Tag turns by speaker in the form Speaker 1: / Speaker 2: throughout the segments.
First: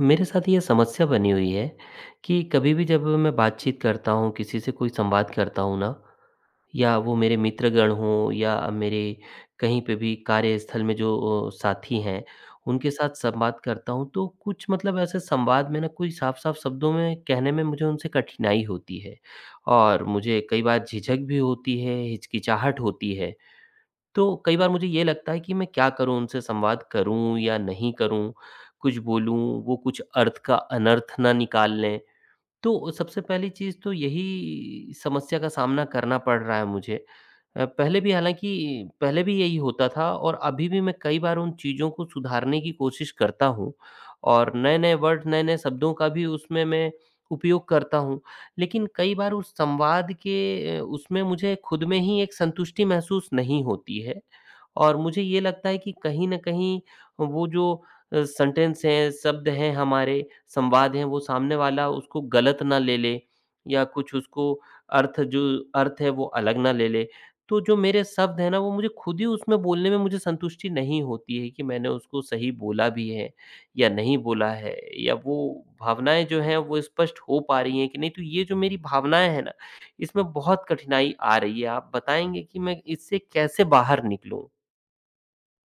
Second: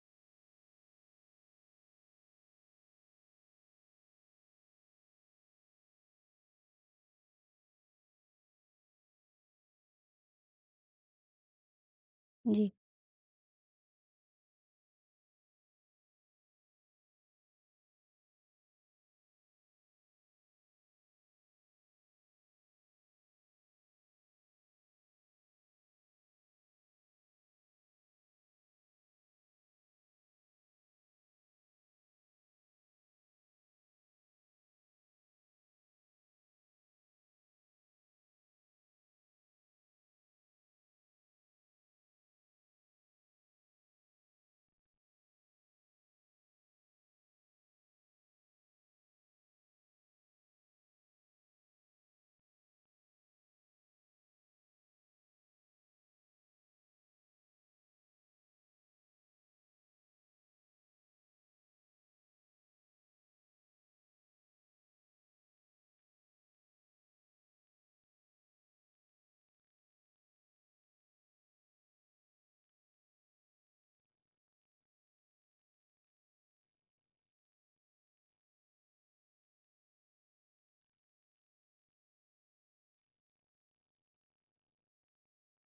Speaker 1: मेरे साथ ये समस्या बनी हुई है कि कभी भी जब मैं बातचीत करता हूँ, किसी से कोई संवाद करता हूँ ना, या वो मेरे मित्रगण हों या मेरे कहीं पे भी कार्यस्थल में जो साथी हैं,
Speaker 2: जी।
Speaker 1: उनके साथ संवाद करता हूँ, तो कुछ मतलब ऐसे संवाद में ना कोई साफ-साफ शब्दों में कहने में मुझे उनसे कठिनाई होती है और मुझे कई बार झिझक भी होती है, हिचकिचाहट होती है। तो कई बार मुझे ये लगता है कि मैं क्या करूँ, उनसे संवाद करूँ या नहीं करूँ? कुछ बोलूँ, वो कुछ अर्थ का अनर्थ ना निकाल लें। तो सबसे पहली चीज़ तो यही समस्या का सामना करना पड़ रहा है मुझे। पहले भी हालाँकि पहले भी यही होता था और अभी भी मैं कई बार उन चीज़ों को सुधारने की कोशिश करता हूँ और नए-नए वर्ड, नए-नए शब्दों का भी उसमें मैं उपयोग करता हूँ। लेकिन कई बार उस संवाद के उसमें मुझे खुद में ही एक संतुष्टि महसूस नहीं होती है और मुझे ये लगता है कि कहीं न कहीं वो जो सेंटेंस हैं, शब्द हैं हमारे, संवाद हैं, वो सामने वाला उसको गलत ना ले ले या कुछ उसको अर्थ जो अर्थ है वो अलग ना ले ले। तो जो मेरे शब्द हैं ना वो मुझे खुद ही उसमें बोलने में मुझे संतुष्टि नहीं होती है कि मैंने उसको सही बोला भी है या नहीं बोला है, या वो भावनाएँ जो हैं वो स्पष्ट हो पा रही हैं कि नहीं। तो ये जो मेरी भावनाएँ हैं ना, इसमें बहुत कठिनाई आ रही है। आप बताएँगे कि मैं इससे कैसे बाहर निकलूँ?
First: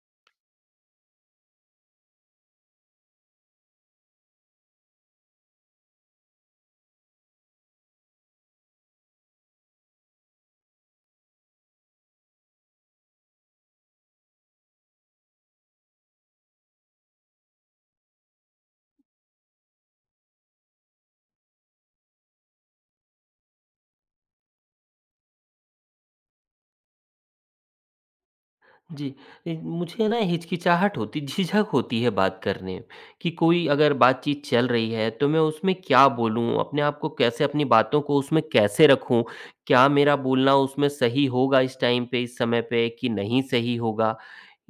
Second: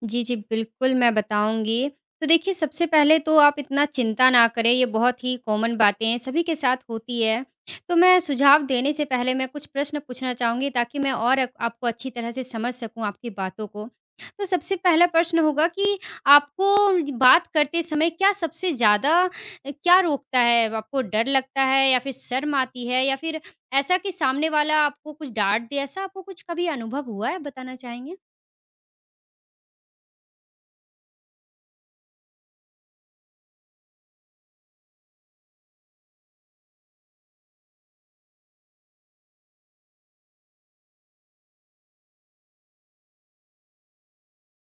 Speaker 2: जी, जी, बिल्कुल मैं बताऊँगी। तो देखिए सबसे पहले तो आप इतना चिंता ना करें, ये बहुत ही कॉमन बातें हैं, सभी के साथ होती है। तो मैं सुझाव देने से पहले मैं कुछ प्रश्न पूछना चाहूँगी ताकि मैं और अक आपको अच्छी तरह से समझ सकूँ आपकी बातों को। तो सबसे पहला प्रश्न होगा कि आपको ज बात करते समय क्या सबसे ज़्यादा क्या रोकता है? आपको डर लगता है या फिर शर्म आती है या फिर ऐसा कि सामने वाला आपको कुछ डाँट दे, ऐसा आपको कुछ कभी अनुभव हुआ है बताना चाहेंगे?
Speaker 1: जी, मुझे ना हिचकिचाहट होती, झिझक होती है बात करने में, कि कोई अगर बातचीत चल रही है तो मैं उसमें क्या बोलूँ? अपने आप को कैसे, अपनी बातों को उसमें कैसे रखूँ? क्या मेरा बोलना उसमें सही होगा इस टाइम पे, इस समय पे कि नहीं सही होगा?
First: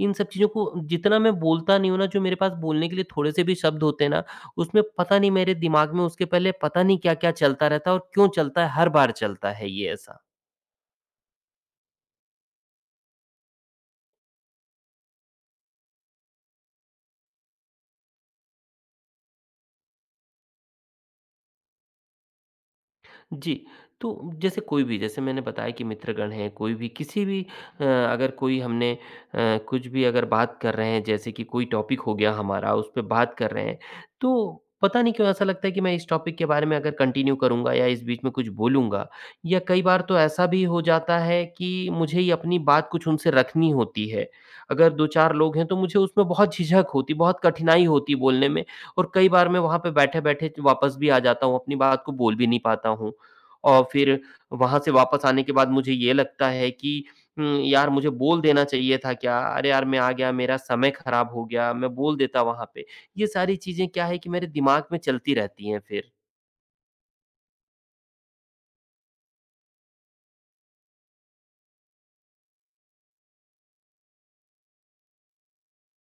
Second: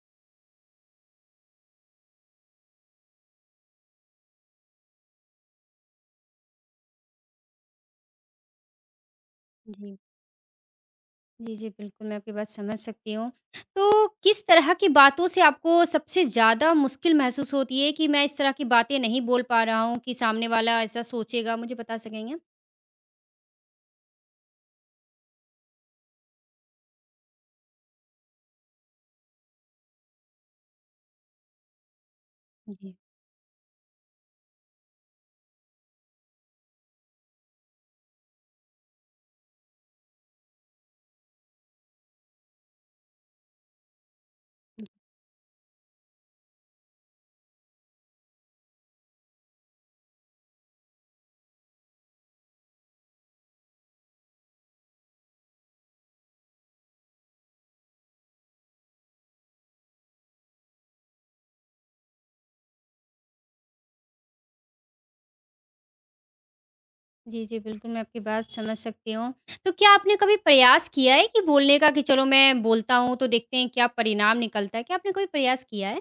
Speaker 1: इन सब चीज़ों को जितना मैं बोलता नहीं हूँ ना, जो मेरे पास बोलने के लिए थोड़े-से भी शब्द होते हैं ना, उसमें पता नहीं मेरे दिमाग में उसके पहले पता नहीं क्या-क्या चलता रहता है और क्यों चलता है, हर बार चलता है ये
Speaker 2: जी।
Speaker 1: ऐसा।
Speaker 2: जी, जी, बिल्कुल, मैं आपकी बात समझ सकती हूँ। तो किस तरह की बातों से आपको सबसे ज़्यादा मुश्किल महसूस होती है कि मैं इस तरह की बातें नहीं बोल पा रहा हूँ कि सामने वाला ऐसा सोचेगा? मुझे बता सकेंगे आप?
Speaker 1: जी। तो जैसे कोई भी, जैसे मैंने बताया कि मित्रगण हैं, कोई भी, किसी भी अगर कोई हमने कुछ भी अगर बात कर रहे हैं, जैसे कि कोई टॉपिक हो गया हमारा, उस
Speaker 2: जी।
Speaker 1: पे बात कर रहे हैं, तो पता नहीं क्यों ऐसा लगता है कि मैं इस टॉपिक के बारे में अगर कंटिन्यू करूँगा या इस बीच में कुछ बोलूँगा, या कई बार तो ऐसा भी हो जाता है कि मुझे ही अपनी बात कुछ उनसे रखनी होती है। अगर 2-4 लोग हैं तो मुझे उसमें बहुत झिझक होती, बहुत कठिनाई होती बोलने में, और कई बार मैं वहाँ पे बैठे-बैठे वापस भी आ जाता हूँ, अपनी बात को बोल भी नहीं पाता हूँ। और फिर वहाँ से वापस आने के बाद मुझे ये लगता है कि यार मुझे बोल देना चाहिए था क्या? अरे यार, मैं आ गया, मेरा समय खराब हो गया, मैं बोल देता वहाँ पे। ये सारी चीज़ें क्या है कि मेरे दिमाग में चलती रहती हैं फिर।
Speaker 2: जी, जी, बिल्कुल, मैं आपकी बात समझ सकती हूँ। तो क्या आपने कभी प्रयास किया है कि बोलने का कि चलो मैं बोलता हूँ तो देखते हैं क्या परिणाम निकलता है? क्या आपने कोई प्रयास किया है?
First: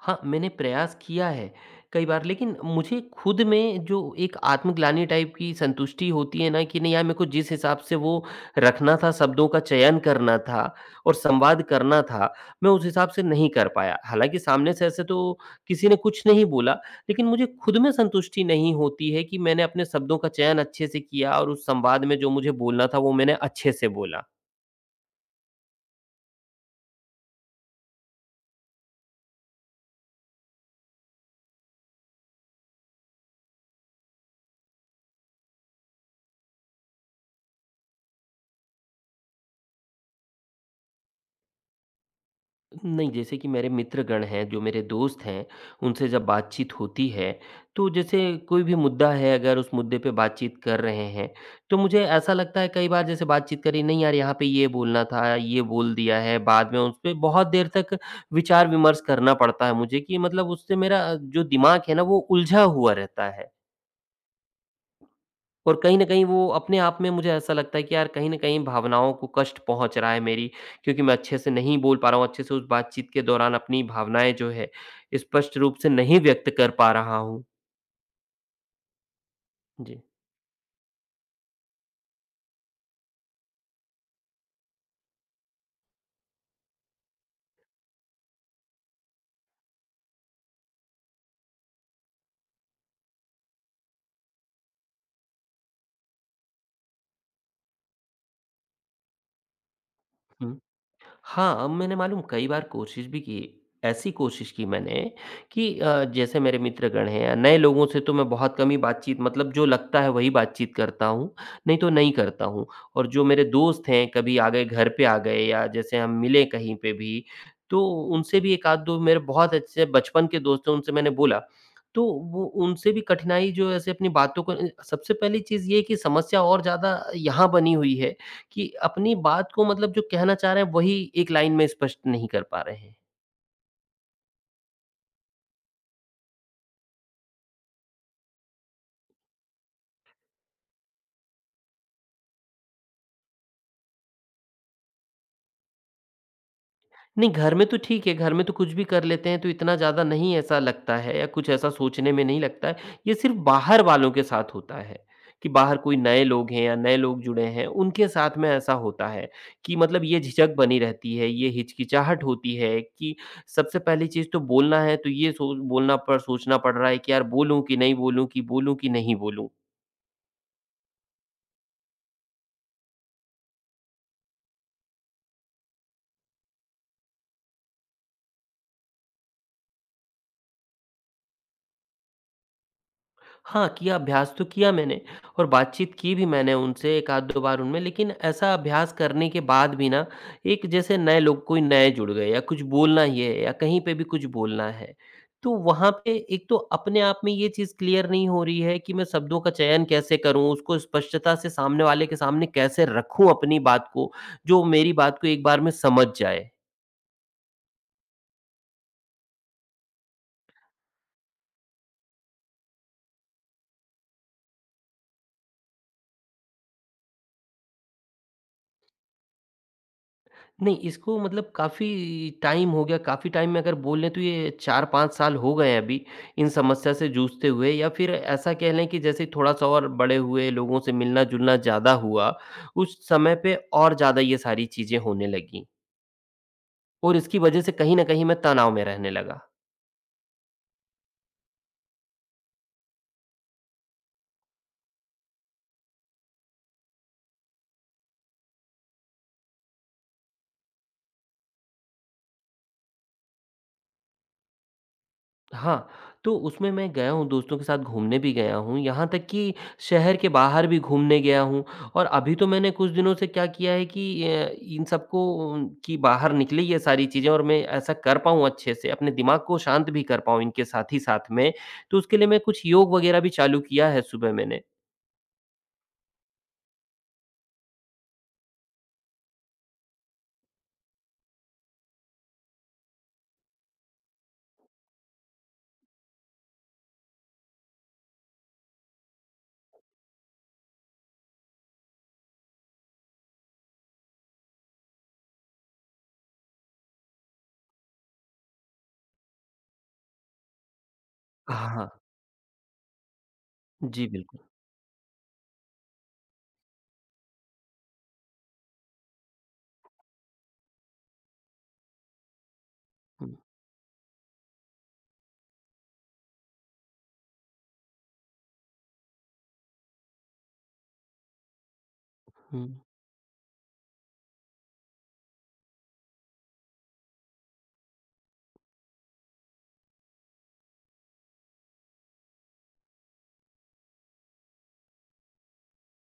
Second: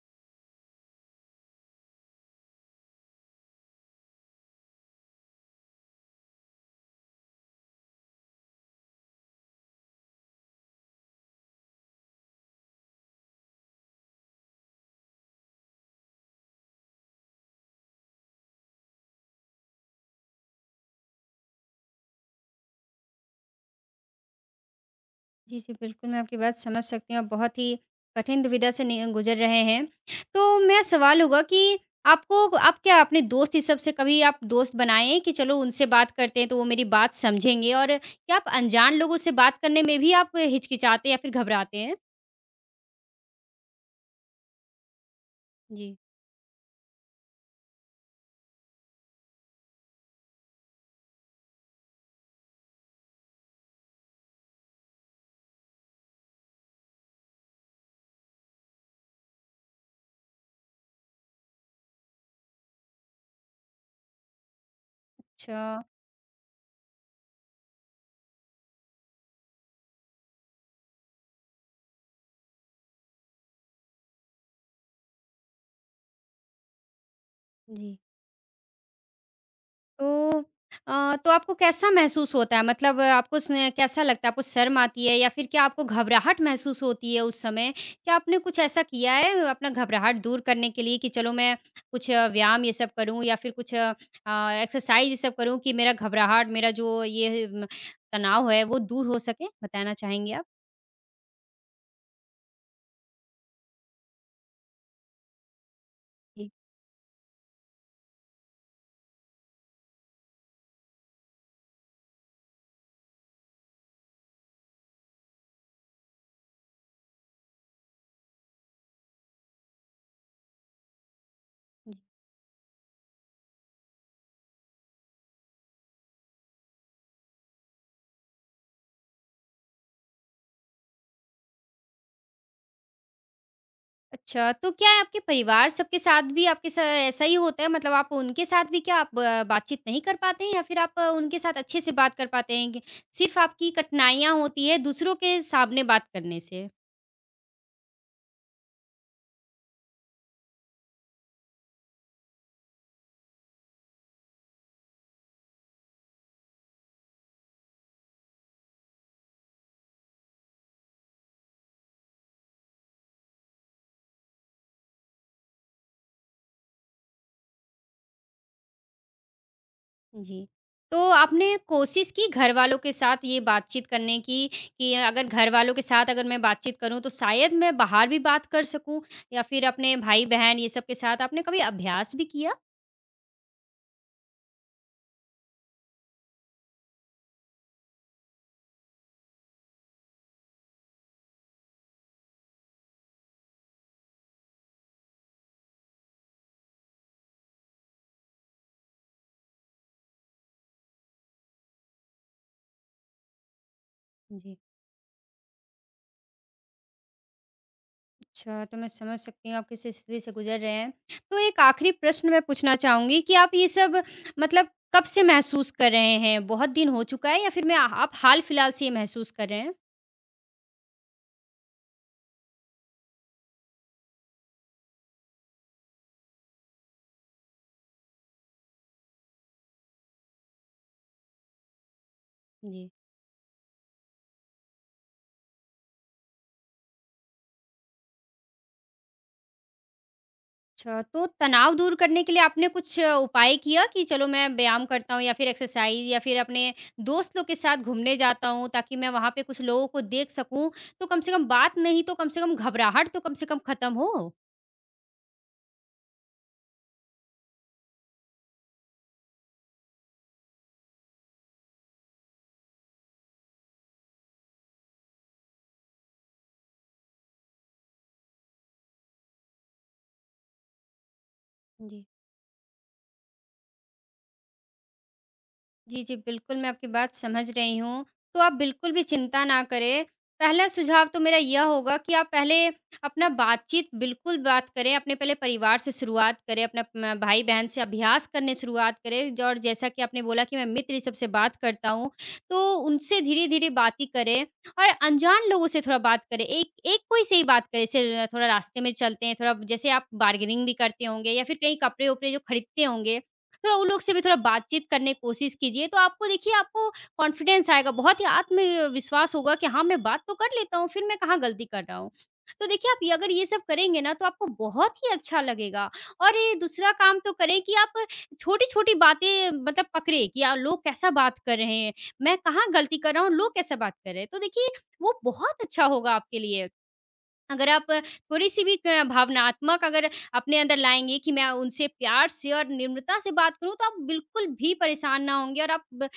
Speaker 1: हाँ, मैंने प्रयास किया है कई बार, लेकिन मुझे खुद में जो एक आत्मग्लानि टाइप की संतुष्टि होती है ना कि नहीं यार, मेरे को जिस हिसाब से वो रखना था, शब्दों का चयन करना था और संवाद करना था, मैं उस हिसाब से नहीं कर पाया। हालाँकि सामने से ऐसे तो किसी ने कुछ नहीं बोला, लेकिन मुझे खुद में संतुष्टि नहीं होती है कि मैंने अपने शब्दों का चयन अच्छे से किया और उस संवाद में जो मुझे बोलना था वो मैंने अच्छे से बोला।
Speaker 2: जी, जी, बिल्कुल, मैं आपकी बात समझ सकती हूँ, आप बहुत ही कठिन दुविधा से नि गुज़र रहे हैं। तो मेरा सवाल होगा कि आपको आप क्या अपने दोस्त ही सबसे कभी आप दोस्त बनाए हैं कि चलो उनसे बात करते हैं, तो वो मेरी बात समझेंगे? और क्या आप अनजान लोगों से बात करने में भी आप हिचकिचाते हैं या फिर घबराते हैं?
Speaker 1: नहीं, जैसे कि मेरे मित्रगण हैं, जो मेरे दोस्त हैं,
Speaker 2: जी,
Speaker 1: उनसे जब बातचीत होती है, तो जैसे कोई भी मुद्दा है, अगर उस मुद्दे पे बातचीत कर रहे हैं, तो मुझे ऐसा लगता है कई बार जैसे बातचीत करी, नहीं यार यहाँ पे ये बोलना था, ये बोल दिया है, बाद में उस पे बहुत देर तक विचार-विमर्श करना पड़ता है मुझे, कि मतलब उससे मेरा जो दिमाग है ना वो उलझा हुआ रहता है। और
Speaker 2: अच्छा,
Speaker 1: कहीं न कहीं वो अपने आप में मुझे ऐसा लगता है कि यार, कहीं न कहीं भावनाओं को कष्ट पहुँच रहा है मेरी, क्योंकि मैं अच्छे से नहीं बोल पा रहा हूँ, अच्छे से उस बातचीत के दौरान अपनी भावनाएँ जो है स्पष्ट रूप से नहीं व्यक्त कर पा रहा हूँ।
Speaker 2: जी।
Speaker 1: जी।
Speaker 2: तो तो आपको कैसा महसूस होता है? मतलब आपको स कैसा लगता है? आपको शर्म आती है या फिर क्या आपको घबराहट महसूस होती है उस समय? क्या आपने कुछ ऐसा किया है अपना घबराहट दूर करने के लिए कि चलो मैं कुछ व्यायाम ये सब करूँ या फिर कुछ एक्सरसाइज़ ये सब करूँ कि मेरा घबराहट, मेरा जो ये म तनाव है वो दूर हो सके? बताना चाहेंगे आप?
Speaker 1: हाँ, मैंने मालूम कई बार कोशिश भी की। ऐसी कोशिश की मैंने कि जैसे
Speaker 2: जी।
Speaker 1: मेरे मित्रगण हैं या नए लोगों से, तो मैं बहुत कम ही बातचीत, मतलब जो लगता है वही बातचीत करता हूँ, नहीं तो नहीं करता हूँ। और जो मेरे दोस्त हैं, कभी आ गए, घर पे आ गए, या जैसे हम मिले कहीं पे भी, तो उनसे भी 1 आध 2 मेरे बहुत अच्छे बचपन के दोस्त हैं, उनसे मैंने बोला। तो वो उनसे भी कठिनाई जो ऐसे अपनी बातों को सबसे पहली चीज़ ये है कि समस्या और ज़्यादा यहाँ बनी हुई है कि अपनी बात को, मतलब जो कहना चाह रहे हैं वही एक लाइन में स्पष्ट नहीं कर पा रहे हैं।
Speaker 2: अच्छा, तो क्या है आपके परिवार सबके साथ भी आपके सा ऐसा ही होता है? मतलब आप उनके साथ भी क्या आप बातचीत नहीं कर पाते हैं या फिर आप उनके साथ अच्छे से बात कर पाते हैं कि सिर्फ़ आपकी कठिनाइयाँ होती है दूसरों के सामने बात करने से?
Speaker 1: नहीं, घर में तो ठीक है, घर में तो कुछ भी कर लेते हैं, तो इतना ज़्यादा नहीं ऐसा लगता है या कुछ ऐसा सोचने में नहीं लगता है। ये सिर्फ़ बाहर वालों के साथ होता है, कि बाहर कोई नए लोग हैं या नए लोग जुड़े हैं, उनके साथ में ऐसा होता है, कि मतलब ये झिझक बनी रहती है, ये हिचकिचाहट होती है कि सबसे पहली चीज़ तो बोलना है, तो ये सोच बोलना पड़ सोचना पड़ रहा है कि यार बोलूँ कि नहीं बोलूँ, कि बोलूँ कि नहीं बोलूँ?
Speaker 2: जी। तो आपने कोशिश की घरवालों के साथ ये बातचीत करने की कि अगर घरवालों के साथ अगर मैं बातचीत करूँ तो शायद मैं बाहर भी बात कर सकूँ या फिर अपने भाई-बहन ये सब के साथ आपने कभी अभ्यास भी किया?
Speaker 1: हाँ, किया, अभ्यास तो किया मैंने, और बातचीत की भी मैंने उनसे 1 आध 2 बार उनमें, लेकिन ऐसा अभ्यास करने के बाद भी ना, एक जैसे नए लोग कोई नए जुड़ गए या कुछ बोलना ही है या कहीं पे भी कुछ बोलना है। तो वहाँ पे एक तो अपने आप में ये चीज़ क्लियर नहीं हो रही है कि मैं शब्दों का चयन कैसे करूँ? उसको स्पष्टता से सामने वाले के सामने कैसे रखूँ अपनी बात को,
Speaker 2: जी।
Speaker 1: जो मेरी बात को एक बार में समझ जाए?
Speaker 2: अच्छा, तो मैं समझ सकती हूँ आप किस स्थिति से गुज़र रहे हैं। तो एक आखिरी प्रश्न मैं पूछना चाहूँगी कि आप ये सब मतलब कब से महसूस कर रहे हैं? बहुत दिन हो चुका है या फिर मैं आप हाल-फिलहाल से ये महसूस कर रहे हैं?
Speaker 1: नहीं, इसको, मतलब काफ़ी टाइम हो गया, काफ़ी टाइम में अगर बोल लें तो ये 4-5 साल हो गए हैं अभी, इन समस्या से जूझते हुए, या फिर ऐसा कह लें कि जैसे थोड़ा-सा और बड़े हुए, लोगों से मिलना-जुलना ज़्यादा हुआ,
Speaker 2: जी।
Speaker 1: उस समय पे और ज़्यादा ये सारी चीज़ें होने लगीं, और इसकी वजह से कहीं न कहीं मैं तनाव में रहने लगा।
Speaker 2: अच्छा, तो तनाव दूर करने के लिए आपने कुछ उपाय किया कि चलो मैं व्यायाम करता हूँ या फिर एक्सरसाइज़ या फिर अपने दोस्त लोग के साथ घूमने जाता हूँ ताकि मैं वहाँ पे कुछ लोगों को देख सकूँ, तो कम से कम बात नहीं तो कम से कम घबराहट तो कम से कम खत्म हो?
Speaker 1: हाँ, तो उसमें मैं गया हूँ, दोस्तों के साथ घूमने भी गया हूँ, यहाँ तक कि शहर के बाहर भी घूमने गया हूँ, और अभी तो मैंने कुछ दिनों से क्या किया है कि इन सबको कि बाहर निकले ये सारी चीज़ें, और मैं ऐसा कर पाऊँ अच्छे से, अपने दिमाग को शांत भी कर पाऊँ इनके साथ ही साथ में, तो
Speaker 2: जी।
Speaker 1: उसके लिए मैं कुछ योग वगैरह भी चालू किया है सुबह मैंने।
Speaker 2: जी, जी, बिल्कुल, मैं आपकी बात समझ रही हूँ। तो आप बिल्कुल भी चिंता ना करें। पहला सुझाव तो मेरा यह होगा कि आप पहले अपना बातचीत बिल्कुल बात करें, अपने पहले परिवार से शुरुआत करें, अपना म भाई-बहन से अभ्यास करने शुरुआत करें ज और जैसा कि आपने बोला कि मैं मित्र ये सबसे बात करता हूँ, तो उनसे धीरे-धीरे बातें करें और अनजान लोगों से थोड़ा बात करें। एक एक कोई से ही बात करें, जैसे थोड़ा रास्ते में चलते हैं, थोड़ा जैसे आप बार्गेनिंग भी करते होंगे या फिर कहीं
Speaker 1: हाँ,
Speaker 2: कपड़े-वपड़े जो खरीदते होंगे, थोड़ा उन लोग
Speaker 1: जी
Speaker 2: से भी थोड़ा
Speaker 1: बिल्कुल।
Speaker 2: बातचीत करने की कोशिश कीजिए, तो आपको देखिए आपको कॉन्फिडेंस आएगा, बहुत ही आत्मविश्वास होगा कि हाँ, मैं बात तो कर लेता हूँ, फिर मैं कहाँ गलती कर रहा हूँ। तो देखिए आप ये अगर
Speaker 1: हुँ,
Speaker 2: ये सब करेंगे ना तो आपको बहुत ही अच्छा लगेगा और ये दूसरा काम तो करें कि आप छोटी-छोटी बातें मतलब पकड़े कि लोग कैसा बात कर रहे हैं, मैं
Speaker 1: हुँ।
Speaker 2: कहाँ गलती कर रहा हूँ, लोग कैसा बात कर रहे हैं। तो देखिए वो बहुत अच्छा होगा आपके लिए। अगर आप थोड़ी-सी भी क भावनात्मक अगर अपने अंदर लाएँगे कि मैं उनसे प्यार से और निम्रता से बात करूँ, तो आप बिल्कुल भी परेशान ना होंगे और आप ब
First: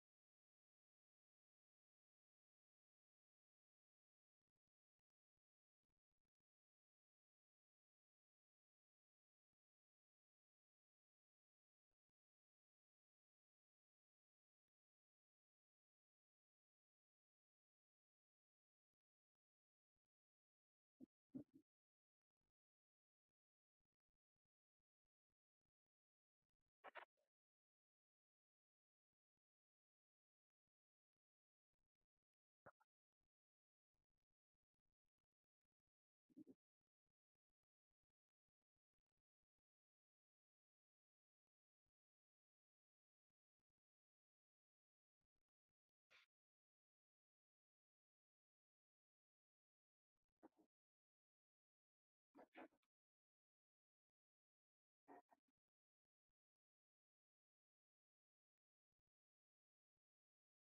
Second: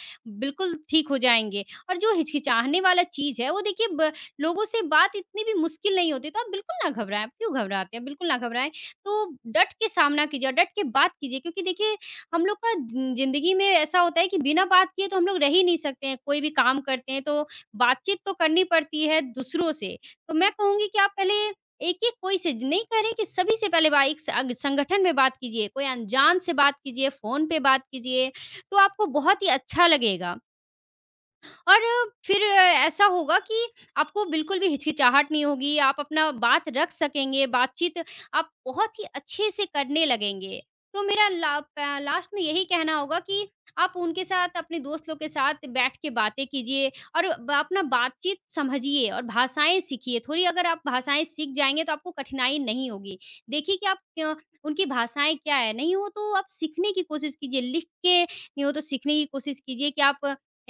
Speaker 2: बिल्कुल ठीक हो जाएँगे। और जो हिचकिचाहने वाला चीज़ है, वो देखिए ब लोगों से बात इतनी भी मुश्किल नहीं होती, तो आप बिल्कुल ना घबराएँ। आप क्यों घबराते हैं? बिल्कुल ना घबराएँ। तो डट के सामना कीजिए और डट के बात कीजिए क्योंकि देखिए, हम लोग का ज़िंदगी में ऐसा होता है कि बिना बात किए तो हम लोग रह ही नहीं सकते हैं। कोई भी काम करते हैं, तो बातचीत तो करनी पड़ती है दूसरों से। तो मैं कहूँगी कि आप पहले एक-एक कोई से नहीं कह रहे कि सभी से पहले बा एक संगठन में बात कीजिए, कोई अनजान से बात कीजिए, फ़ोन पे बात कीजिए, तो आपको बहुत ही अच्छा लगेगा। और फिर ऐसा होगा कि आपको बिल्कुल भी हिचकिचाहट नहीं होगी, आप अपना बात रख सकेंगे, बातचीत आप बहुत ही अच्छे से करने लगेंगे। तो मेरा ला प लास्ट में यही कहना होगा कि आप उनके साथ, अपने दोस्त लोग के साथ बैठ के बातें कीजिए और ब अपना बातचीत समझिए और भाषाएँ सीखिए। थोड़ी अगर आप भाषाएँ सीख जाएँगे तो आपको कठिनाई नहीं होगी। देखिए कि आप उनकी भाषाएँ क्या है, नहीं हो तो आप सीखने की कोशिश कीजिए, लिख के नहीं हो तो सीखने की कोशिश कीजिए कि आप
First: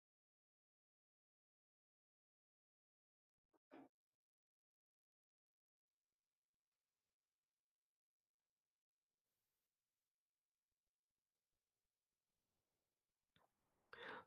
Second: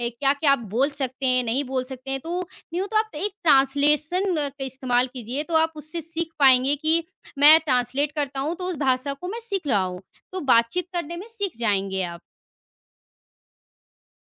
Speaker 2: क्या-क्या आप बोल सकते हैं, नहीं बोल सकते हैं, तो न्यू तो आप एक ट्रांसलेशन का इस्तेमाल कीजिए, तो आप उससे सीख पाएँगे कि मैं ट्रांसलेट करता हूँ, तो उस भाषा को मैं सीख रहा हूँ। तो बातचीत करने में सीख जाएँगे आप।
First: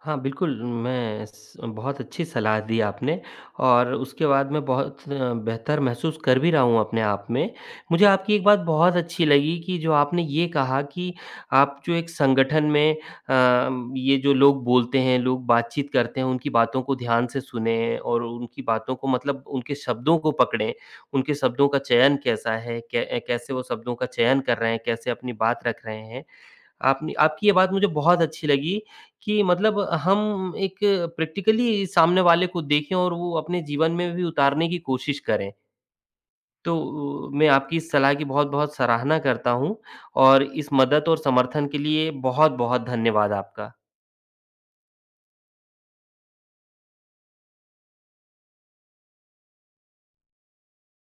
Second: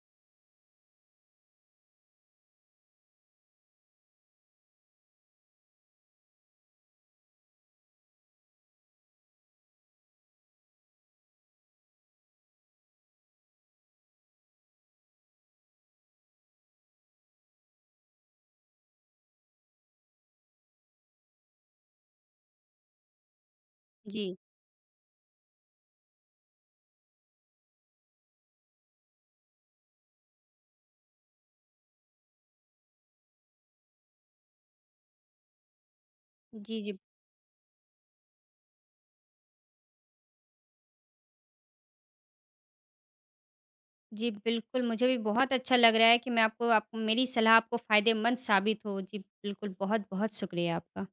Speaker 1: हाँ, बिल्कुल, मैं स बहुत अच्छी सलाह दी आपने, और उसके बाद मैं बहुत बेहतर महसूस कर भी रहा हूँ अपने आप में। मुझे आपकी एक बात बहुत अच्छी लगी कि जो आपने ये कहा कि आप जो एक संगठन में ये जो लोग बोलते हैं, लोग बातचीत करते हैं, उनकी बातों को ध्यान से सुनें और उनकी बातों को, मतलब उनके शब्दों को पकड़ें। उनके शब्दों का चयन कैसा है, कै कैसे वो शब्दों का
Speaker 2: जी।
Speaker 1: चयन कर रहे हैं, कैसे अपनी बात रख रहे हैं। आपने, आपकी ये बात मुझे बहुत अच्छी लगी कि मतलब हम एक प्रैक्टिकली सामने वाले को देखें और वो अपने जीवन में भी उतारने की कोशिश करें। तो
Speaker 2: जी, जी।
Speaker 1: मैं आपकी इस सलाह की बहुत-बहुत सराहना करता हूँ, और इस मदद और समर्थन के लिए बहुत-बहुत धन्यवाद आपका।
Speaker 2: जी, बिल्कुल, मुझे भी बहुत अच्छा लग रहा है कि मैं आपको आप मेरी सलाह आपको फ़ायदेमंद साबित हो। जी, बिल्कुल, बहुत-बहुत शुक्रिया आपका।